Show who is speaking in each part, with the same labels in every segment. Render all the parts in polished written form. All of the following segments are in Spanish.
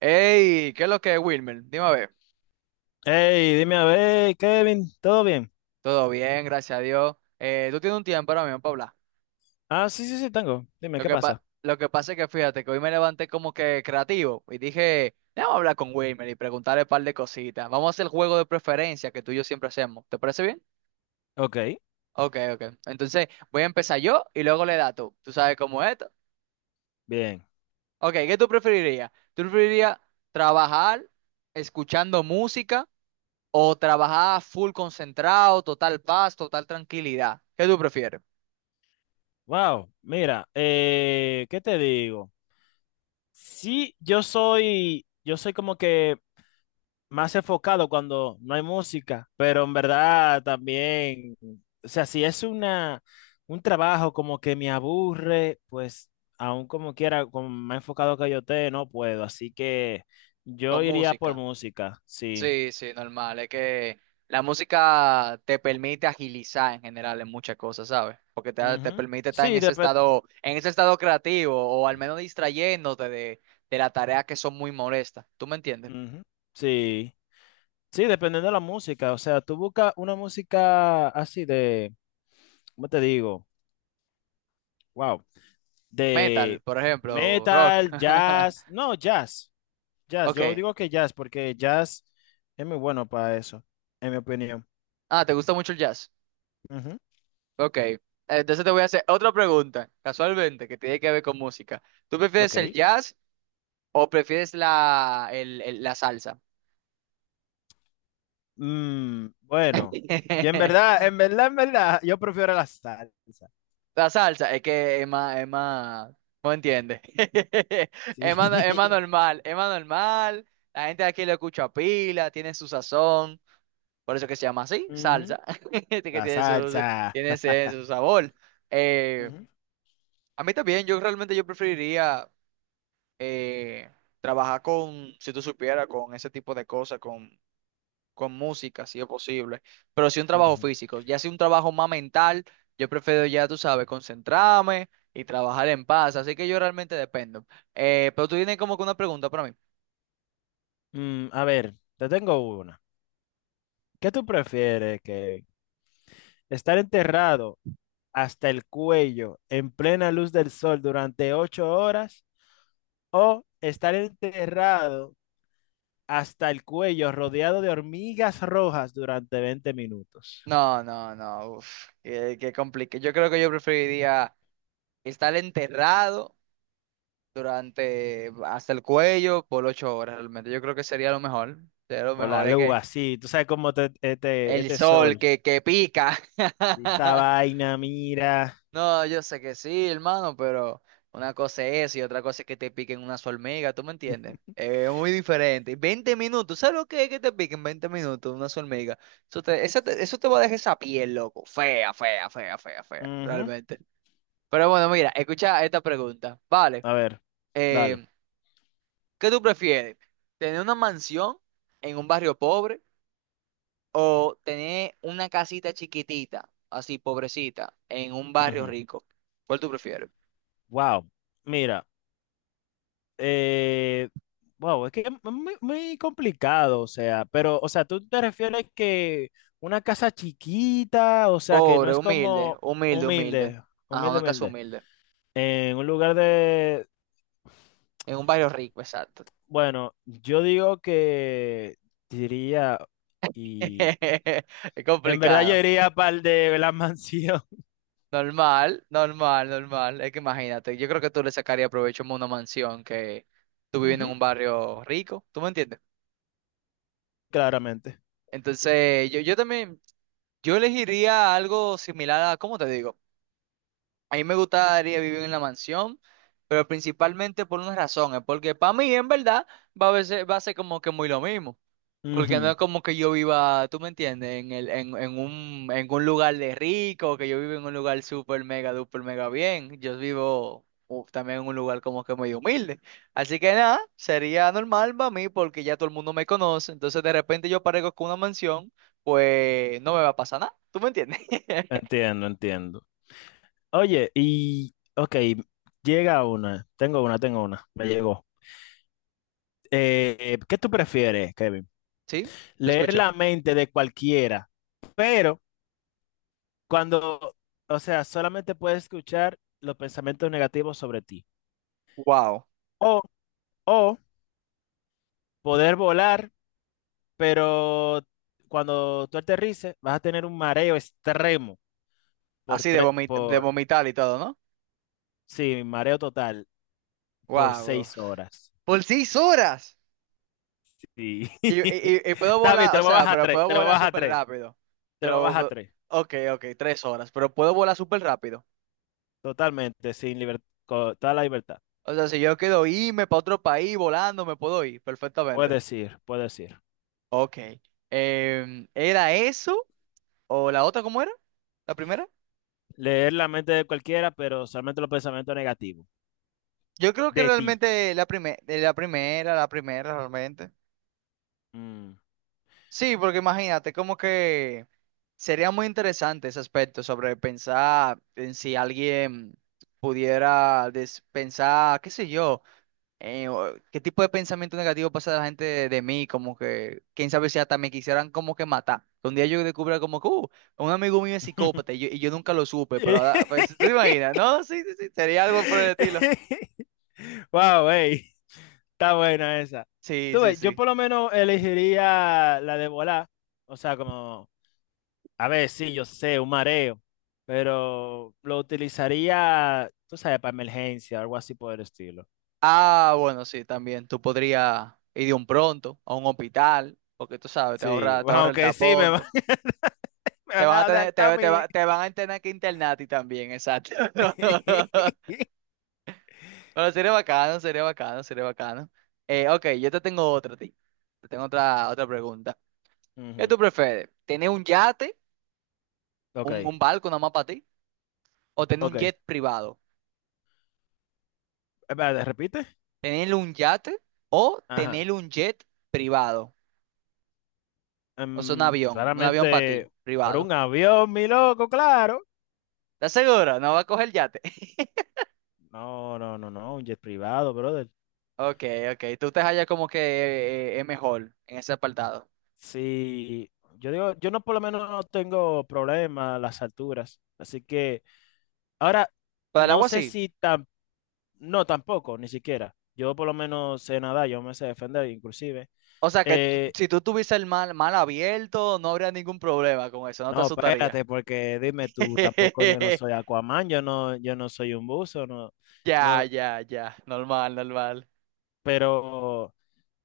Speaker 1: Hey, ¿qué es lo que es Wilmer? Dime a ver.
Speaker 2: Hey, dime a ver, Kevin, ¿todo bien?
Speaker 1: Todo bien, gracias a Dios. Tú tienes un tiempo ahora mismo para hablar.
Speaker 2: Ah, sí, sí, sí, tengo. Dime, ¿qué pasa?
Speaker 1: Lo que pasa es que fíjate que hoy me levanté como que creativo y dije, vamos a hablar con Wilmer y preguntarle un par de cositas. Vamos a hacer el juego de preferencia que tú y yo siempre hacemos. ¿Te parece bien?
Speaker 2: Ok,
Speaker 1: Ok, ok. Entonces voy a empezar yo y luego le das tú. ¿Tú sabes cómo es esto?
Speaker 2: bien.
Speaker 1: Ok, ¿qué tú preferirías? ¿Tú preferirías trabajar escuchando música o trabajar full concentrado, total paz, total tranquilidad? ¿Qué tú prefieres?
Speaker 2: Wow, mira, ¿qué te digo? Sí, yo soy como que más enfocado cuando no hay música, pero en verdad también, o sea, si es un trabajo como que me aburre, pues aún como quiera, como más enfocado que yo te, no puedo, así que yo
Speaker 1: Con
Speaker 2: iría por
Speaker 1: música.
Speaker 2: música, sí.
Speaker 1: Sí, sí, normal. Es que la música te permite agilizar en general en muchas cosas, ¿sabes? Te
Speaker 2: Ujú.
Speaker 1: permite estar
Speaker 2: Sí, depe-
Speaker 1: en ese estado creativo, o al menos distrayéndote de las tareas que son muy molestas. ¿Tú me entiendes?
Speaker 2: Ujú. Sí, sí, dependiendo de la música. O sea, tú buscas una música así de, ¿cómo te digo? Wow,
Speaker 1: Metal,
Speaker 2: de
Speaker 1: por ejemplo, rock.
Speaker 2: metal, jazz. No, jazz, jazz. Yo
Speaker 1: Ok.
Speaker 2: digo que jazz porque jazz es muy bueno para eso, en mi opinión.
Speaker 1: Ah, ¿te gusta mucho el jazz?
Speaker 2: Ujú.
Speaker 1: Ok. Entonces te voy a hacer otra pregunta, casualmente, que tiene que ver con música. ¿Tú prefieres el
Speaker 2: Ok.
Speaker 1: jazz o prefieres la salsa?
Speaker 2: Mm, bueno, y en verdad, en verdad, en verdad, yo prefiero la salsa.
Speaker 1: La salsa, es que es más, no entiende.
Speaker 2: Sí.
Speaker 1: Es más, no- Es más normal, es más normal. La gente de aquí lo escucha pila, tiene su sazón. Por eso que se llama así,
Speaker 2: Ujú.
Speaker 1: salsa. Que
Speaker 2: La
Speaker 1: tiene su,
Speaker 2: salsa.
Speaker 1: tiene ese, su sabor. Eh,
Speaker 2: Ujú,
Speaker 1: a mí también, yo realmente yo preferiría eh, trabajar con, si tú supieras, con ese tipo de cosas, con música, si es posible, pero sí un trabajo
Speaker 2: ujú.
Speaker 1: físico, ya si un trabajo más mental, yo prefiero ya, tú sabes, concentrarme y trabajar en paz, así que yo realmente dependo. Pero tú tienes como que una pregunta para mí.
Speaker 2: Mm, a ver, te tengo una. ¿Qué tú prefieres, que estar enterrado hasta el cuello en plena luz del sol durante 8 horas o estar enterrado hasta el cuello rodeado de hormigas rojas durante 20 minutos?
Speaker 1: No, no, no, uf, qué, qué complique. Yo creo que yo preferiría estar enterrado durante hasta el cuello por 8 horas, realmente. Yo creo que sería lo
Speaker 2: Con
Speaker 1: mejor,
Speaker 2: la
Speaker 1: es
Speaker 2: luz
Speaker 1: que
Speaker 2: así, tú sabes cómo este,
Speaker 1: el
Speaker 2: este
Speaker 1: sol
Speaker 2: sol,
Speaker 1: que pica.
Speaker 2: esa vaina, mira.
Speaker 1: No, yo sé que sí, hermano, pero una cosa es eso y otra cosa es que te piquen una hormiga, ¿tú me entiendes? Es muy diferente. 20 minutos, ¿sabes lo que es que te piquen 20 minutos una hormiga? Eso te va a dejar esa piel, loco. Fea, fea, fea, fea, fea,
Speaker 2: Ujú.
Speaker 1: realmente. Pero bueno, mira, escucha esta pregunta. Vale,
Speaker 2: A ver,
Speaker 1: eh,
Speaker 2: dale.
Speaker 1: ¿qué tú prefieres? ¿Tener una mansión en un barrio pobre o tener una casita chiquitita, así pobrecita, en un barrio
Speaker 2: Ujú.
Speaker 1: rico? ¿Cuál tú prefieres?
Speaker 2: Wow, mira. Eh, wow, es que es muy, muy complicado, o sea, pero, o sea, tú te refieres que una casa chiquita, o sea, que no
Speaker 1: Pobre,
Speaker 2: es
Speaker 1: humilde,
Speaker 2: como
Speaker 1: humilde, humilde.
Speaker 2: humilde,
Speaker 1: Ajá,
Speaker 2: humilde,
Speaker 1: una casa
Speaker 2: humilde,
Speaker 1: humilde.
Speaker 2: en un lugar de,
Speaker 1: En un barrio rico, exacto.
Speaker 2: bueno, yo digo que diría, y
Speaker 1: Es
Speaker 2: en verdad yo
Speaker 1: complicado.
Speaker 2: iría para el de la mansión.
Speaker 1: Normal, normal, normal. Es que imagínate, yo creo que tú le sacarías provecho a una mansión que tú viviendo en
Speaker 2: Ujú,
Speaker 1: un barrio rico, ¿tú me entiendes?
Speaker 2: claramente.
Speaker 1: Entonces, yo también, yo elegiría algo similar a, ¿cómo te digo? A mí me gustaría vivir en la mansión, pero principalmente por una razón, es porque para mí en verdad va a ser como que muy lo mismo. Porque no
Speaker 2: Ujú.
Speaker 1: es como que yo viva, tú me entiendes, en el, en un lugar de rico, que yo vivo en un lugar súper mega, duper mega bien. Yo vivo también en un lugar como que medio humilde. Así que nada, sería normal para mí porque ya todo el mundo me conoce. Entonces de repente yo aparezco con una mansión, pues no me va a pasar nada. ¿Tú me entiendes?
Speaker 2: Entiendo, entiendo. Oye, y, ok, llega una, tengo una, me llegó. ¿Qué tú prefieres, Kevin?
Speaker 1: Sí, te
Speaker 2: Leer
Speaker 1: escucho.
Speaker 2: la mente de cualquiera, pero cuando, o sea, solamente puedes escuchar los pensamientos negativos sobre ti.
Speaker 1: Wow.
Speaker 2: O, o poder volar, pero cuando tú aterrices vas a tener un mareo extremo por
Speaker 1: Así
Speaker 2: tres,
Speaker 1: de
Speaker 2: por,
Speaker 1: vomitar y todo, ¿no?
Speaker 2: sí, mareo total por
Speaker 1: Wow.
Speaker 2: 6 horas.
Speaker 1: Por 6 horas.
Speaker 2: Sí.
Speaker 1: Y, y- y puedo
Speaker 2: Está bien, te
Speaker 1: volar, o
Speaker 2: lo voy a
Speaker 1: sea,
Speaker 2: bajar a
Speaker 1: pero
Speaker 2: tres,
Speaker 1: puedo
Speaker 2: te lo voy
Speaker 1: volar
Speaker 2: a bajar a
Speaker 1: súper
Speaker 2: tres,
Speaker 1: rápido.
Speaker 2: te lo voy a bajar a
Speaker 1: Pero,
Speaker 2: tres.
Speaker 1: ok, ok, 3 horas, pero puedo volar súper rápido.
Speaker 2: Totalmente, sin libertad, toda la libertad.
Speaker 1: O sea, si yo quiero irme para otro país volando, me puedo ir perfectamente.
Speaker 2: Puedes ir, puedes ir.
Speaker 1: Ok. Em, ¿era eso? ¿O la otra cómo era? ¿La primera?
Speaker 2: Leer la mente de cualquiera, pero solamente los pensamientos negativos.
Speaker 1: Yo creo que
Speaker 2: De ti.
Speaker 1: realmente la primera, la primera, la primera realmente.
Speaker 2: Mm.
Speaker 1: Sí, porque imagínate, como que sería muy interesante ese aspecto sobre pensar en si alguien pensar, qué sé yo. ¿Qué tipo de pensamiento negativo pasa de la gente de mí? Como que, quién sabe si hasta me quisieran como que matar. Un día yo descubra como que, un amigo mío es psicópata y yo nunca lo supe, pero ahora, pues, ¿tú te imaginas? No, sí, sí, sí, sería algo por el estilo.
Speaker 2: Wow, ey, está buena esa.
Speaker 1: Sí,
Speaker 2: Tú
Speaker 1: sí,
Speaker 2: ves, yo
Speaker 1: sí.
Speaker 2: por lo menos elegiría la de volar. O sea, como, a ver, sí, yo sé, un mareo, pero lo utilizaría, tú sabes, para emergencia, algo así por el estilo.
Speaker 1: Ah, bueno, sí, también. Tú podrías ir de un pronto a un hospital, porque tú sabes,
Speaker 2: Sí,
Speaker 1: te
Speaker 2: bueno,
Speaker 1: ahorra el
Speaker 2: aunque sí, me
Speaker 1: tapón.
Speaker 2: van, me van a adelantar a mí.
Speaker 1: Te van a tener que internar a ti también, exacto. Bueno, sería bacano, sería bacano, sería bacano. Ok, yo te tengo otra, a ti. Te tengo otra, otra pregunta. ¿Qué
Speaker 2: Ujú,
Speaker 1: tú prefieres? ¿Tener un yate,
Speaker 2: ok,
Speaker 1: un barco nada más para ti? ¿O tener un
Speaker 2: ok.
Speaker 1: jet privado?
Speaker 2: Espérate, repite.
Speaker 1: ¿Tener un yate o
Speaker 2: Ajá.
Speaker 1: tener un jet privado? O sea, un avión
Speaker 2: Claramente,
Speaker 1: para ti,
Speaker 2: pero
Speaker 1: privado.
Speaker 2: un avión, mi loco, claro.
Speaker 1: ¿Estás seguro? No va a coger yate.
Speaker 2: No, no, no, no, un jet privado, brother.
Speaker 1: Ok, ok, tú te hallas como que es mejor en ese apartado.
Speaker 2: Sí, yo digo, yo no por lo menos no tengo problema a las alturas. Así que, ahora,
Speaker 1: Pero el
Speaker 2: no
Speaker 1: agua
Speaker 2: sé
Speaker 1: sí.
Speaker 2: si tan, no, tampoco, ni siquiera. Yo por lo menos sé nadar, yo me sé defender, inclusive.
Speaker 1: O sea,
Speaker 2: Eh,
Speaker 1: si tú tuvieses el mal, mal abierto, no habría ningún problema con eso, no te
Speaker 2: no,
Speaker 1: asustaría.
Speaker 2: espérate, porque dime tú, tampoco yo no soy Aquaman, yo no soy un buzo, no,
Speaker 1: Ya,
Speaker 2: no,
Speaker 1: ya, ya. Normal, normal.
Speaker 2: pero.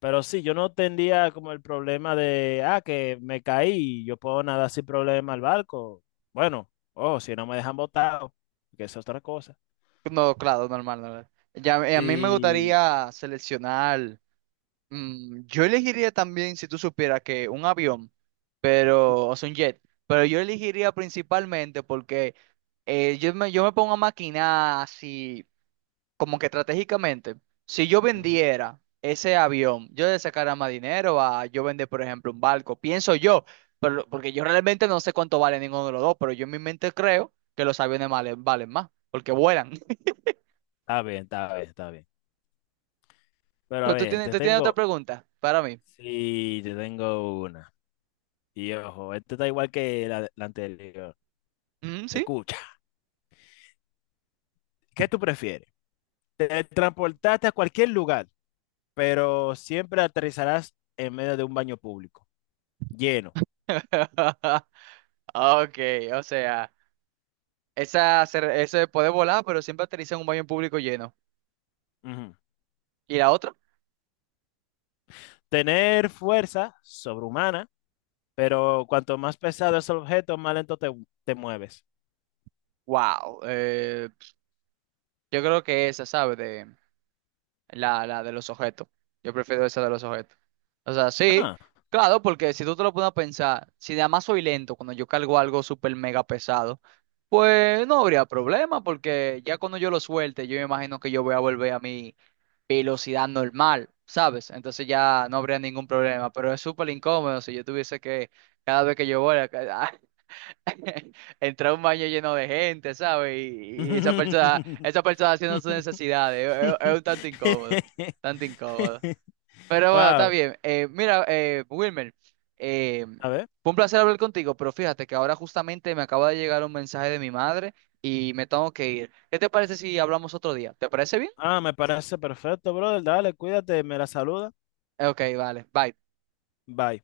Speaker 2: Pero sí, yo no tendría como el problema de, ah, que me caí, yo puedo nadar sin problema al barco. Bueno, oh, si no me dejan botado, que es otra cosa.
Speaker 1: No, claro, normal, normal. Ya, a mí me
Speaker 2: Y
Speaker 1: gustaría seleccionar. Mm, yo elegiría también, si tú supieras, que un avión, pero, o sea, un jet. Pero yo elegiría principalmente porque yo me pongo a maquinar así, como que estratégicamente, si yo
Speaker 2: ujú,
Speaker 1: vendiera ese avión, yo le sacara más dinero a yo vender, por ejemplo, un barco, pienso yo, pero, porque yo realmente no sé cuánto vale ninguno de los dos, pero yo en mi mente creo que los aviones valen, valen más, porque vuelan.
Speaker 2: está bien, está bien, está bien. Pero a
Speaker 1: Pues
Speaker 2: ver, te
Speaker 1: tú tienes otra
Speaker 2: tengo,
Speaker 1: pregunta para mí.
Speaker 2: sí, te tengo una. Y ojo, este está igual que la anterior.
Speaker 1: Mm, ¿sí?
Speaker 2: Escucha, ¿qué tú prefieres? Te transportaste a cualquier lugar, pero siempre aterrizarás en medio de un baño público, lleno.
Speaker 1: Ok, o sea, ese puede volar, pero siempre aterriza en un baño público lleno.
Speaker 2: Ujú.
Speaker 1: ¿Y la otra?
Speaker 2: Tener fuerza sobrehumana, pero cuanto más pesado es el objeto, más lento te mueves.
Speaker 1: Wow, yo creo que esa, ¿sabes? La de los objetos. Yo prefiero esa de los objetos. O sea, sí,
Speaker 2: Ah.
Speaker 1: claro, porque si tú te lo pones a pensar, si además soy lento cuando yo cargo algo súper mega pesado, pues no habría problema, porque ya cuando yo lo suelte, yo me imagino que yo voy a volver a mi velocidad normal, ¿sabes? Entonces ya no habría ningún problema, pero es súper incómodo si yo tuviese que, cada vez que yo voy, entrar a un baño lleno de gente, ¿sabes? Y esa persona haciendo sus necesidades, es un tanto incómodo, tanto incómodo. Pero bueno, está
Speaker 2: Wow.
Speaker 1: bien. Mira, Wilmer, eh,
Speaker 2: A ver.
Speaker 1: fue un placer hablar contigo, pero fíjate que ahora justamente me acaba de llegar un mensaje de mi madre y me tengo que ir. ¿Qué te parece si hablamos otro día? ¿Te parece bien?
Speaker 2: Ah, me parece perfecto, brother. Dale, cuídate, me la saluda.
Speaker 1: Ok, vale, bye.
Speaker 2: Bye.